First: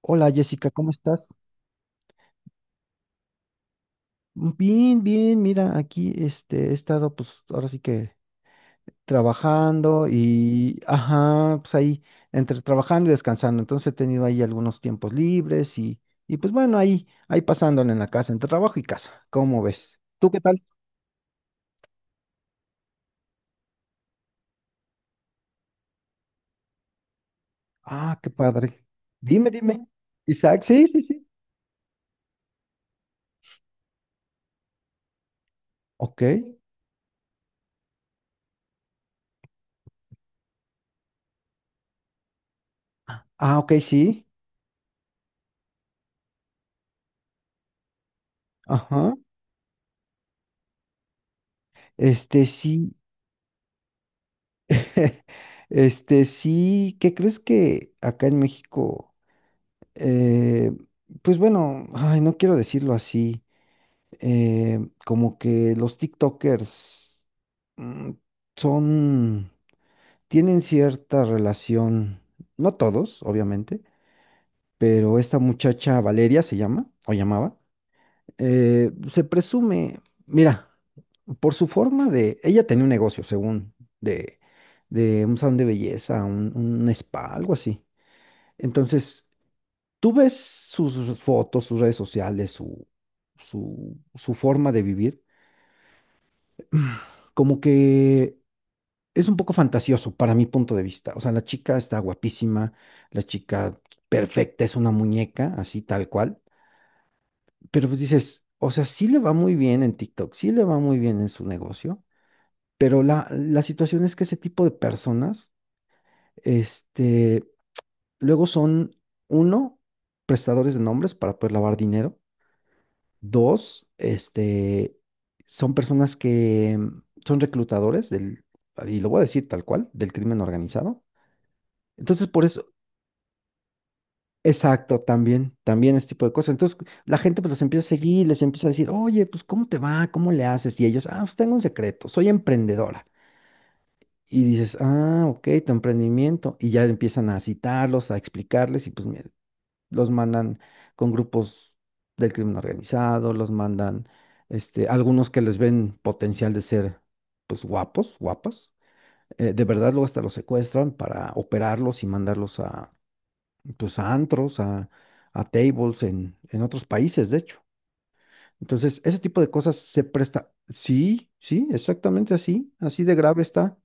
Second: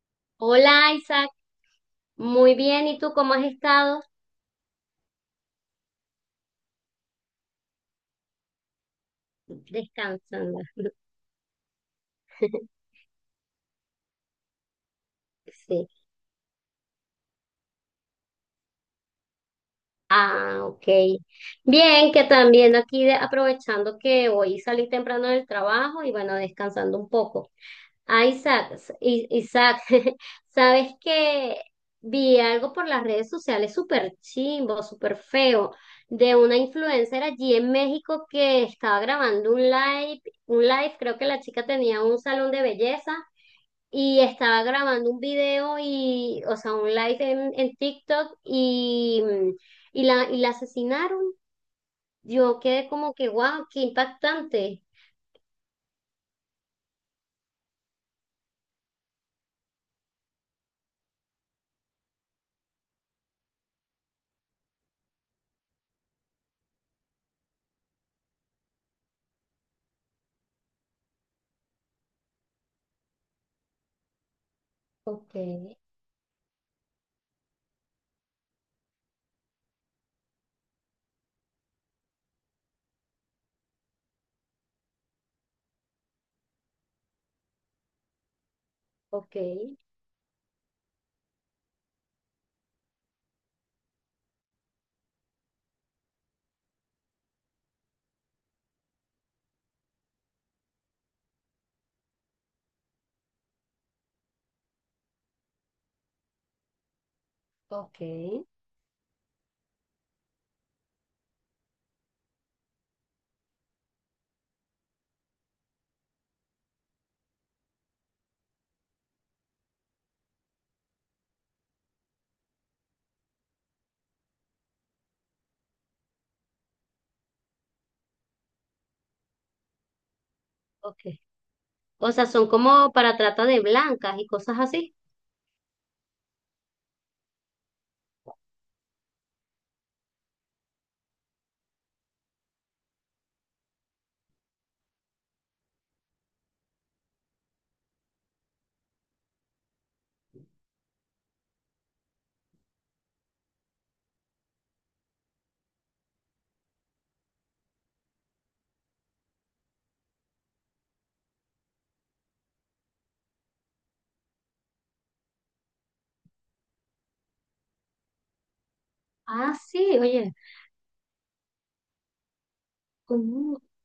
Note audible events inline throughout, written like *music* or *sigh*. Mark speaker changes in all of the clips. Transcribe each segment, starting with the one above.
Speaker 1: Hola Jessica, ¿cómo
Speaker 2: Hola
Speaker 1: estás?
Speaker 2: Isaac, muy bien. ¿Y tú cómo has estado?
Speaker 1: Bien, bien, mira, aquí este, he estado pues ahora sí que trabajando
Speaker 2: Descansando.
Speaker 1: y, ajá, pues ahí entre
Speaker 2: *laughs*
Speaker 1: trabajando y descansando. Entonces he tenido ahí algunos tiempos libres
Speaker 2: Sí.
Speaker 1: y pues bueno, ahí, ahí pasándole en la casa, entre trabajo y casa, ¿cómo ves? ¿Tú qué
Speaker 2: Ah,
Speaker 1: tal?
Speaker 2: ok. Bien, que también aquí aprovechando que hoy salí temprano del trabajo y bueno, descansando un poco.
Speaker 1: Ah,
Speaker 2: Ah,
Speaker 1: qué
Speaker 2: Isaac,
Speaker 1: padre. Dime,
Speaker 2: Isaac,
Speaker 1: dime.
Speaker 2: *laughs*
Speaker 1: Isaac, sí,
Speaker 2: sabes
Speaker 1: sí, sí.
Speaker 2: que vi algo por las redes sociales súper chimbo, súper feo,
Speaker 1: Ok.
Speaker 2: de una influencer allí en México que estaba grabando un live, creo que la chica tenía un salón de belleza
Speaker 1: Ah, ok,
Speaker 2: y
Speaker 1: sí.
Speaker 2: estaba grabando un video y, o sea, un live en TikTok
Speaker 1: Ajá.
Speaker 2: y, y la asesinaron.
Speaker 1: Este
Speaker 2: Yo quedé
Speaker 1: sí.
Speaker 2: como que wow, qué impactante.
Speaker 1: *laughs* Este sí, ¿qué crees que acá en México? eh, pues bueno, ay, no quiero decirlo así, eh, como que los TikTokers mm, son, tienen cierta relación, no todos, obviamente, pero
Speaker 2: Ok,
Speaker 1: esta muchacha Valeria se llama, o llamaba, se presume, mira, por su forma de, ella tenía un negocio, según, de, de un salón de belleza, un spa, algo así. Entonces,
Speaker 2: ok,
Speaker 1: tú ves sus fotos, sus redes sociales, su forma de vivir, como que es un poco fantasioso para mi punto de vista. O sea, la chica está guapísima, la chica perfecta, es una muñeca, así tal cual. Pero
Speaker 2: ok,
Speaker 1: pues dices, o sea, sí le va muy bien en TikTok, sí le va muy bien en su negocio, pero la situación es que ese tipo de personas, este, luego son, uno, prestadores de nombres para poder lavar dinero. Dos, este, son personas que son reclutadores del, y lo voy a decir tal cual, del crimen
Speaker 2: ok.
Speaker 1: organizado.
Speaker 2: O sea,
Speaker 1: Entonces, por
Speaker 2: son
Speaker 1: eso,
Speaker 2: como para trata de blancas y cosas así.
Speaker 1: exacto, también, también este tipo de cosas. Entonces, la gente pues los empieza a seguir, les empieza a decir, oye, pues, ¿cómo te va? ¿Cómo le haces? Y ellos, ah, pues tengo un secreto, soy emprendedora. Y dices, ah, ok, tu emprendimiento. Y ya empiezan a citarlos, a explicarles, y pues, mira, los mandan con grupos del crimen organizado, los mandan, este, algunos que les ven potencial de ser, pues, guapos, guapas. De verdad, luego hasta los secuestran para operarlos y mandarlos a, pues, a antros, a tables en otros países, de hecho. Entonces, ese tipo de
Speaker 2: Ah,
Speaker 1: cosas
Speaker 2: sí,
Speaker 1: se
Speaker 2: oye.
Speaker 1: presta. Sí, sí, exactamente así, así de grave está.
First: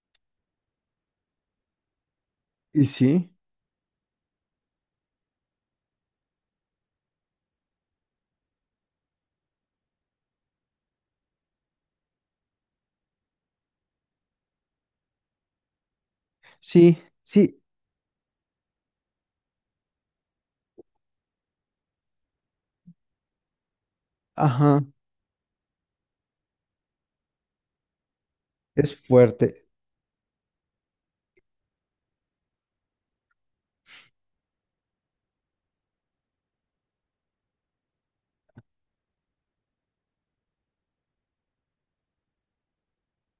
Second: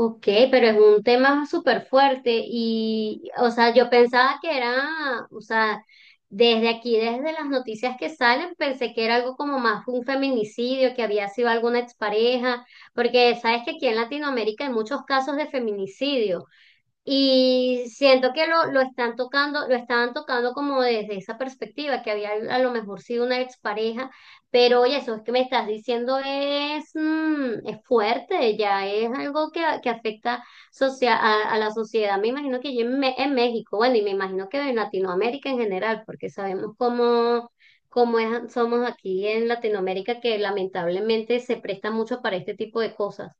Speaker 2: Ok, pero es un tema súper fuerte
Speaker 1: Y
Speaker 2: y,
Speaker 1: sí,
Speaker 2: o sea, desde aquí, desde las noticias que salen, pensé que era algo como más un feminicidio, que había sido alguna expareja, porque sabes que aquí en Latinoamérica hay muchos casos de feminicidio
Speaker 1: sí, sí,
Speaker 2: y siento que lo están tocando, lo estaban tocando como desde esa perspectiva, que había a lo mejor sido una expareja,
Speaker 1: ajá,
Speaker 2: pero oye, eso es que me estás diciendo es, es fuerte, ya
Speaker 1: es
Speaker 2: es algo
Speaker 1: fuerte.
Speaker 2: que afecta a la sociedad, me imagino que ya en, en México, bueno, y me imagino que en Latinoamérica en general, porque sabemos cómo, somos aquí en Latinoamérica, que lamentablemente se presta mucho para este tipo de cosas.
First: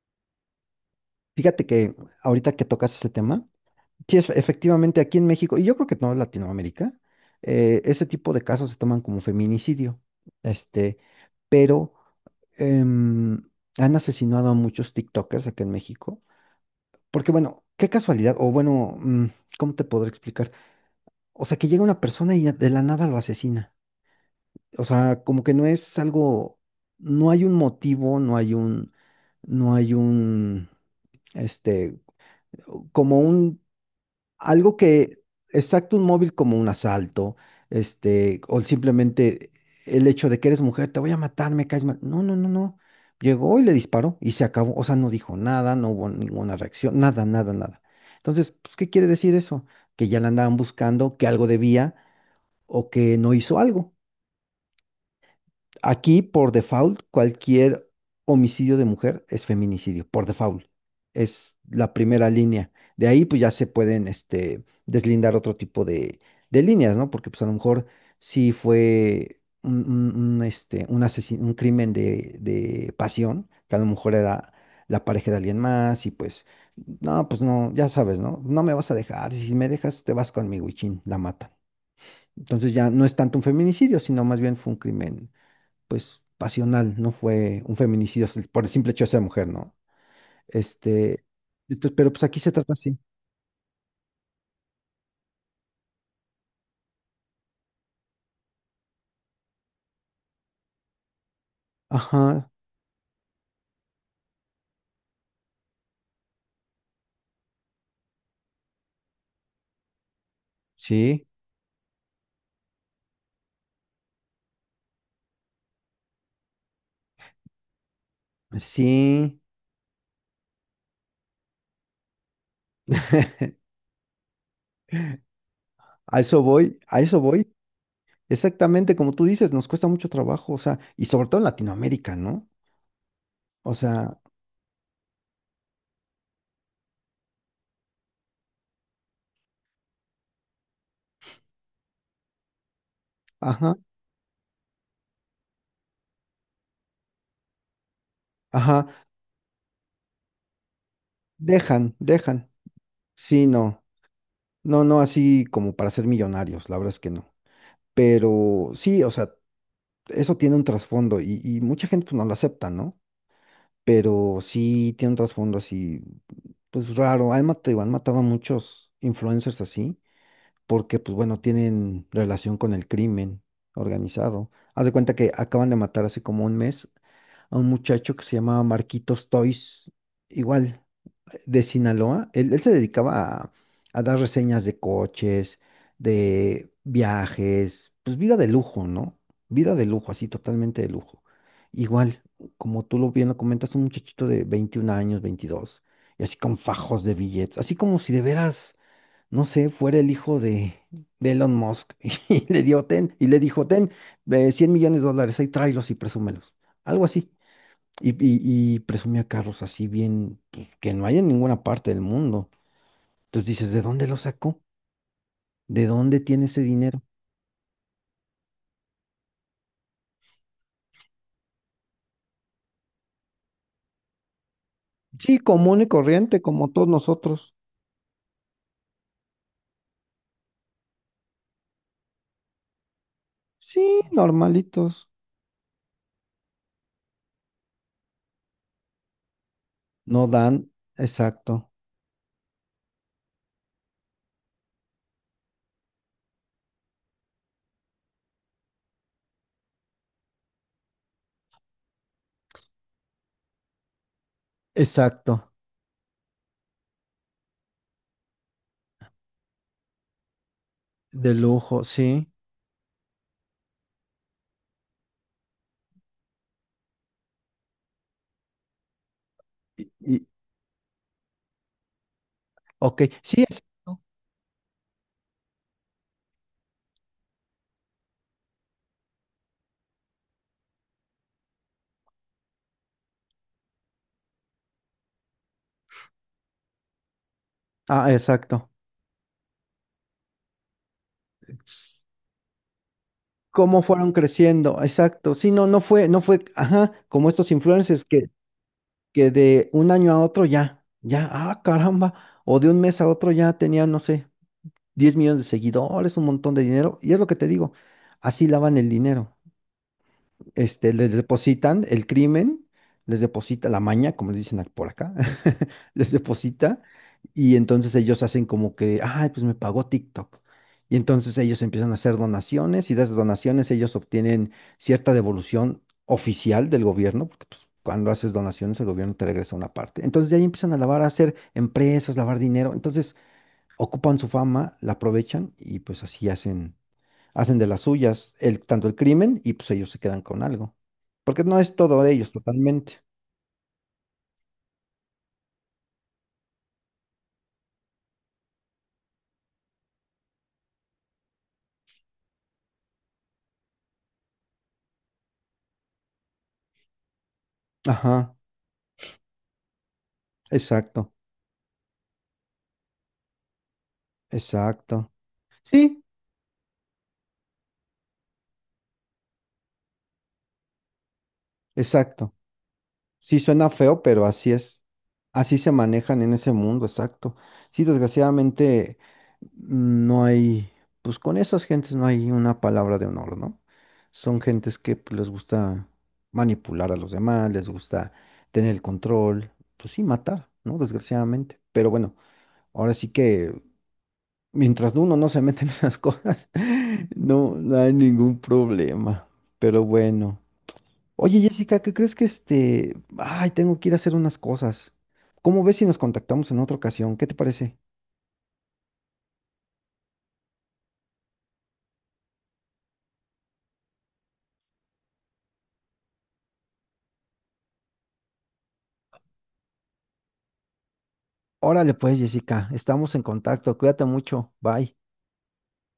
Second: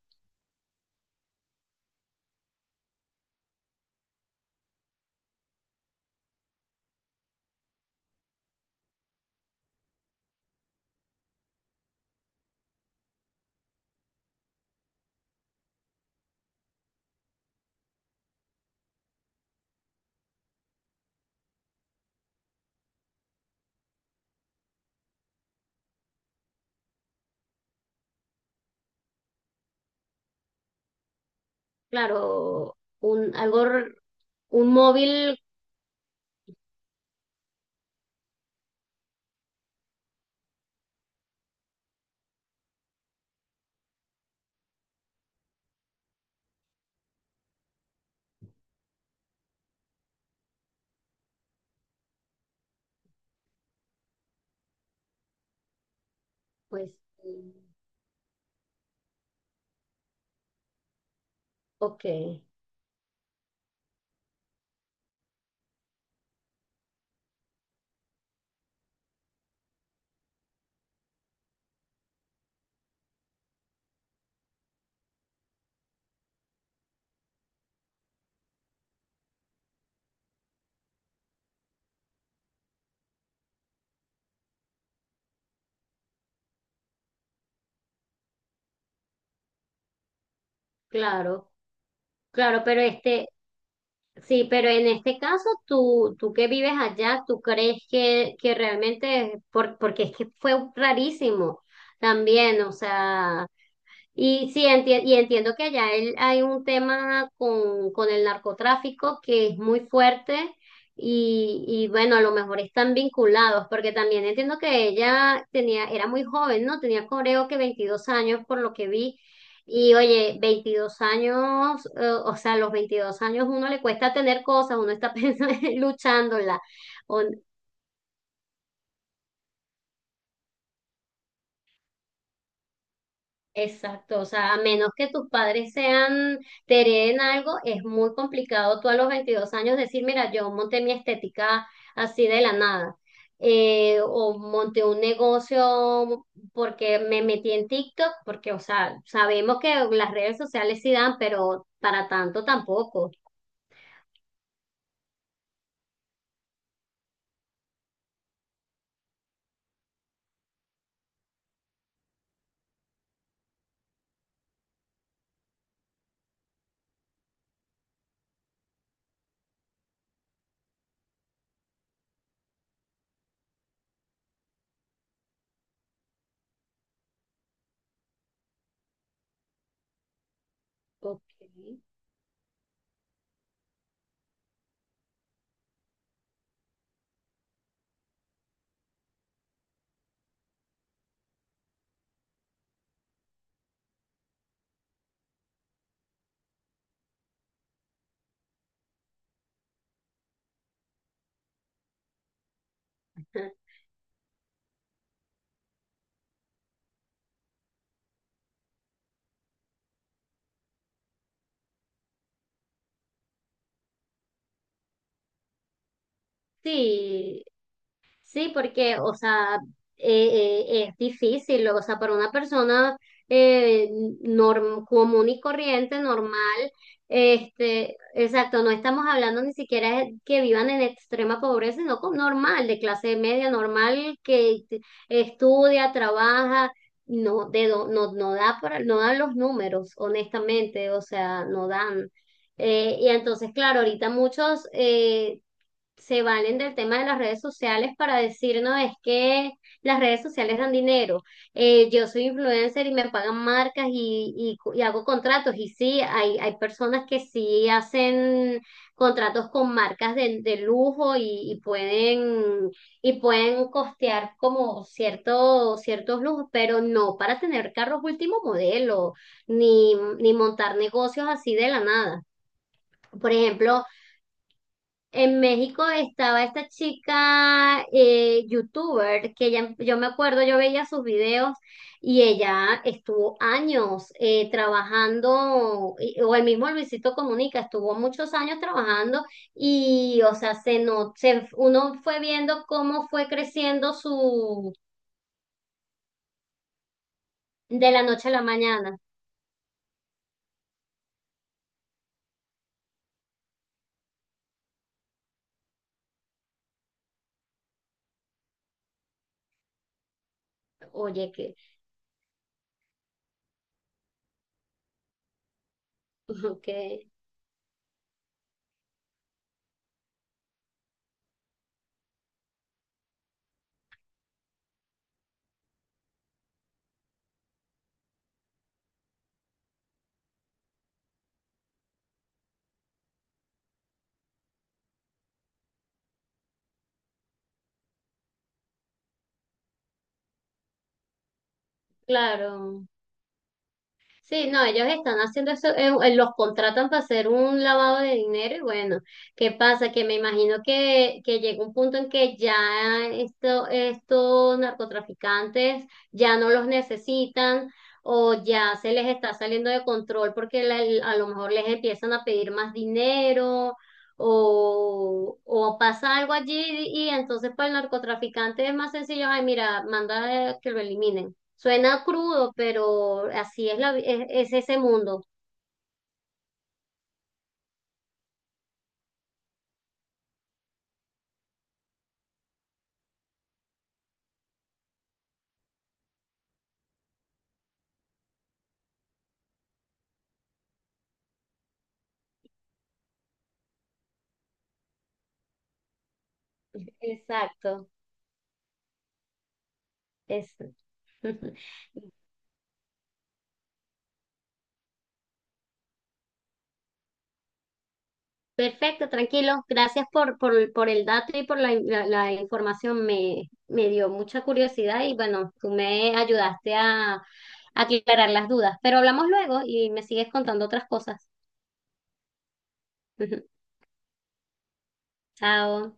Speaker 1: Fíjate que ahorita que tocas ese tema, sí, es- efectivamente, aquí en México, y yo creo que no en Latinoamérica, ese tipo de casos se toman como feminicidio. Este, pero em, han asesinado a muchos TikTokers aquí en México. Porque, bueno, qué casualidad, o bueno, ¿cómo te podré explicar? O sea, que llega una persona y de la nada lo asesina. O sea, como que no es algo, no hay un motivo, no hay un, no hay un, este,
Speaker 2: Claro,
Speaker 1: como
Speaker 2: un, algo
Speaker 1: un
Speaker 2: un
Speaker 1: algo que,
Speaker 2: móvil.
Speaker 1: exacto, un móvil como un asalto, este, o simplemente el hecho de que eres mujer, te voy a matar, me caes mal. No, no, no, no. Llegó y le disparó y se acabó. O sea, no dijo nada, no hubo ninguna reacción, nada, nada, nada. Entonces, pues, ¿qué quiere decir eso? Que ya la andaban buscando, que algo debía o que no hizo algo. Aquí, por
Speaker 2: Pues
Speaker 1: default,
Speaker 2: sí,
Speaker 1: cualquier homicidio de mujer es feminicidio, por default. Es la
Speaker 2: ok,
Speaker 1: primera línea. De ahí, pues ya se pueden, este, deslindar otro tipo de líneas, ¿no? Porque, pues a lo mejor sí fue un, este, un asesin- un crimen de pasión, que a lo mejor era la pareja de alguien más y pues no, ya sabes, ¿no? No me vas a dejar, si me dejas, te vas conmigo y chin, la matan. Entonces ya no es tanto un feminicidio, sino más bien fue un crimen pues, pasional, no fue un feminicidio s- por el simple hecho de ser mujer, ¿no? Este,
Speaker 2: claro,
Speaker 1: entonces, pero pues aquí se
Speaker 2: claro,
Speaker 1: trata
Speaker 2: pero
Speaker 1: así.
Speaker 2: este, sí, pero en este caso, tú que vives allá, ¿tú crees que realmente, por, porque es que fue rarísimo
Speaker 1: Ajá,
Speaker 2: también, o sea, y entiendo que allá hay un tema con el narcotráfico que es muy fuerte
Speaker 1: sí,
Speaker 2: y bueno, a lo mejor están vinculados, porque también entiendo que ella tenía, era muy joven, ¿no? Tenía creo que 22 años por lo que vi.
Speaker 1: sí.
Speaker 2: Y oye, 22 años, o sea, a los 22 años
Speaker 1: *laughs*
Speaker 2: uno le cuesta tener cosas, uno está *laughs* pensando,
Speaker 1: A eso
Speaker 2: luchándola.
Speaker 1: voy, a eso voy. Exactamente como tú dices, nos cuesta mucho trabajo, o sea, y sobre todo en Latinoamérica, ¿no? O sea,
Speaker 2: Exacto, o sea, a menos que tus padres sean, te hereden algo, es muy complicado tú a los 22 años decir, mira, yo monté mi estética así de la nada,
Speaker 1: ajá,
Speaker 2: o monté un negocio porque me metí en TikTok, porque, o
Speaker 1: ajá,
Speaker 2: sea, sabemos que las redes sociales sí dan, pero
Speaker 1: dejan,
Speaker 2: para tanto
Speaker 1: dejan.
Speaker 2: tampoco.
Speaker 1: Sí, no, no, no así como para ser millonarios, la verdad es que no. Pero sí, o sea, eso tiene un trasfondo y mucha gente pues no lo acepta, ¿no? Pero sí tiene un trasfondo así, pues raro. Han matado a muchos influencers así, porque pues bueno, tienen relación con el crimen organizado. Haz de cuenta que acaban de matar hace como un mes a un muchacho que se llamaba Marquitos Toys, igual
Speaker 2: Ok.
Speaker 1: de Sinaloa. Él se dedicaba a dar reseñas de coches, de viajes, pues vida de lujo, ¿no? Vida de lujo, así totalmente de lujo. Igual, como tú lo bien lo comentas, un muchachito de 21 años, 22, y así con fajos de billetes, así como si de veras, no sé, fuera el hijo de Elon Musk. *laughs* Y le dio ten, y le dijo,
Speaker 2: *laughs*
Speaker 1: ten, $100 millones, ahí tráelos y presúmelos. Algo así. Y presumía carros así bien, pues que no hay en ninguna parte del mundo. Entonces dices, ¿de dónde lo sacó? ¿De dónde tiene ese dinero?
Speaker 2: Sí, sí, porque, o sea, es difícil, o sea, para una persona eh, común
Speaker 1: Sí,
Speaker 2: y
Speaker 1: común y
Speaker 2: corriente,
Speaker 1: corriente, como
Speaker 2: normal,
Speaker 1: todos nosotros.
Speaker 2: este, exacto, no estamos hablando ni siquiera que vivan en extrema pobreza, sino con normal, de clase media,
Speaker 1: Sí,
Speaker 2: normal,
Speaker 1: normalitos.
Speaker 2: estudia, trabaja, no, no, no da para, no dan los números,
Speaker 1: No dan,
Speaker 2: honestamente, o sea,
Speaker 1: exacto,
Speaker 2: no dan. Y entonces, claro, ahorita muchos se valen del tema de las redes sociales para decir, no, es que las redes sociales dan dinero. Yo soy influencer y me pagan marcas y hago
Speaker 1: exacto,
Speaker 2: contratos. Y sí, hay personas que sí hacen contratos con marcas de lujo
Speaker 1: de lujo, sí.
Speaker 2: y pueden costear como ciertos lujos, pero no para tener carros último modelo, ni,
Speaker 1: Y-
Speaker 2: ni montar negocios así de la nada.
Speaker 1: ok,
Speaker 2: Por
Speaker 1: sí,
Speaker 2: ejemplo,
Speaker 1: exacto.
Speaker 2: en México estaba esta chica youtuber que ella, yo me acuerdo, yo veía sus videos y ella estuvo años trabajando, o el mismo Luisito Comunica, estuvo
Speaker 1: Ah,
Speaker 2: muchos años
Speaker 1: exacto.
Speaker 2: trabajando y, o sea, se no, se- uno
Speaker 1: Ts-
Speaker 2: fue viendo cómo fue
Speaker 1: ¿Cómo
Speaker 2: creciendo
Speaker 1: fueron
Speaker 2: su,
Speaker 1: creciendo? Exacto. Sí, no, no fue, no fue, ajá, como estos
Speaker 2: de la
Speaker 1: influencers
Speaker 2: noche
Speaker 1: que
Speaker 2: a la mañana.
Speaker 1: de un año a otro ya, ya, ah, caramba, o de un mes a otro ya tenía, no sé, 10 millones de seguidores, un montón de dinero, y es lo que te digo, así lavan el dinero. Este, les
Speaker 2: Oye, que,
Speaker 1: depositan el crimen, les deposita la maña, como les dicen ac- por acá, *laughs* les
Speaker 2: *laughs*
Speaker 1: deposita
Speaker 2: que,
Speaker 1: y entonces ellos hacen como que, ay, pues me pagó TikTok. Y entonces ellos empiezan a hacer donaciones y de esas donaciones ellos obtienen cierta devolución oficial del gobierno, porque pues, cuando haces donaciones el gobierno te regresa una parte. Entonces de ahí empiezan a lavar, a hacer empresas, lavar dinero. Entonces ocupan su fama, la aprovechan y pues así hacen de las suyas el, tanto el crimen y pues ellos se quedan con algo. Porque no es todo de ellos
Speaker 2: claro.
Speaker 1: totalmente.
Speaker 2: Sí, no, ellos están haciendo eso, los contratan para hacer un lavado de dinero y bueno, ¿qué pasa? Que me imagino que llega un punto en que ya esto, estos narcotraficantes ya no los necesitan o
Speaker 1: Ajá,
Speaker 2: ya se les está saliendo de control porque
Speaker 1: exacto,
Speaker 2: a lo mejor les empiezan a pedir más dinero
Speaker 1: exacto.
Speaker 2: o
Speaker 1: Sí,
Speaker 2: pasa algo allí y entonces para el narcotraficante es más sencillo, ay, mira, manda que lo eliminen. Suena
Speaker 1: exacto.
Speaker 2: crudo, pero
Speaker 1: Sí,
Speaker 2: así
Speaker 1: suena
Speaker 2: es la,
Speaker 1: feo, pero así
Speaker 2: es ese
Speaker 1: es.
Speaker 2: mundo.
Speaker 1: Así se manejan en ese mundo, exacto. Sí, desgraciadamente no hay, pues con esas gentes no hay una palabra de honor, ¿no? Son gentes que pues, les gusta manipular a los demás, les gusta tener el control, pues sí, matar, ¿no? Desgraciadamente. Pero bueno. Ahora sí que mientras uno no se mete en esas cosas, *laughs* no, no
Speaker 2: Exacto.
Speaker 1: hay ningún problema. Pero bueno.
Speaker 2: Es.
Speaker 1: Oye, Jessica, ¿qué
Speaker 2: *laughs*
Speaker 1: crees que este... Ay, tengo que ir a hacer unas cosas. ¿Cómo ves si nos contactamos en otra ocasión? ¿Qué te parece?
Speaker 2: Perfecto, tranquilo. Gracias por el dato y por la información. Me dio mucha curiosidad y bueno, tú me ayudaste a aclarar las dudas. Pero hablamos luego y me sigues contando otras cosas.
Speaker 1: Órale pues, Jessica, estamos en
Speaker 2: *laughs*
Speaker 1: contacto. Cuídate mucho. Bye.
Speaker 2: Chao.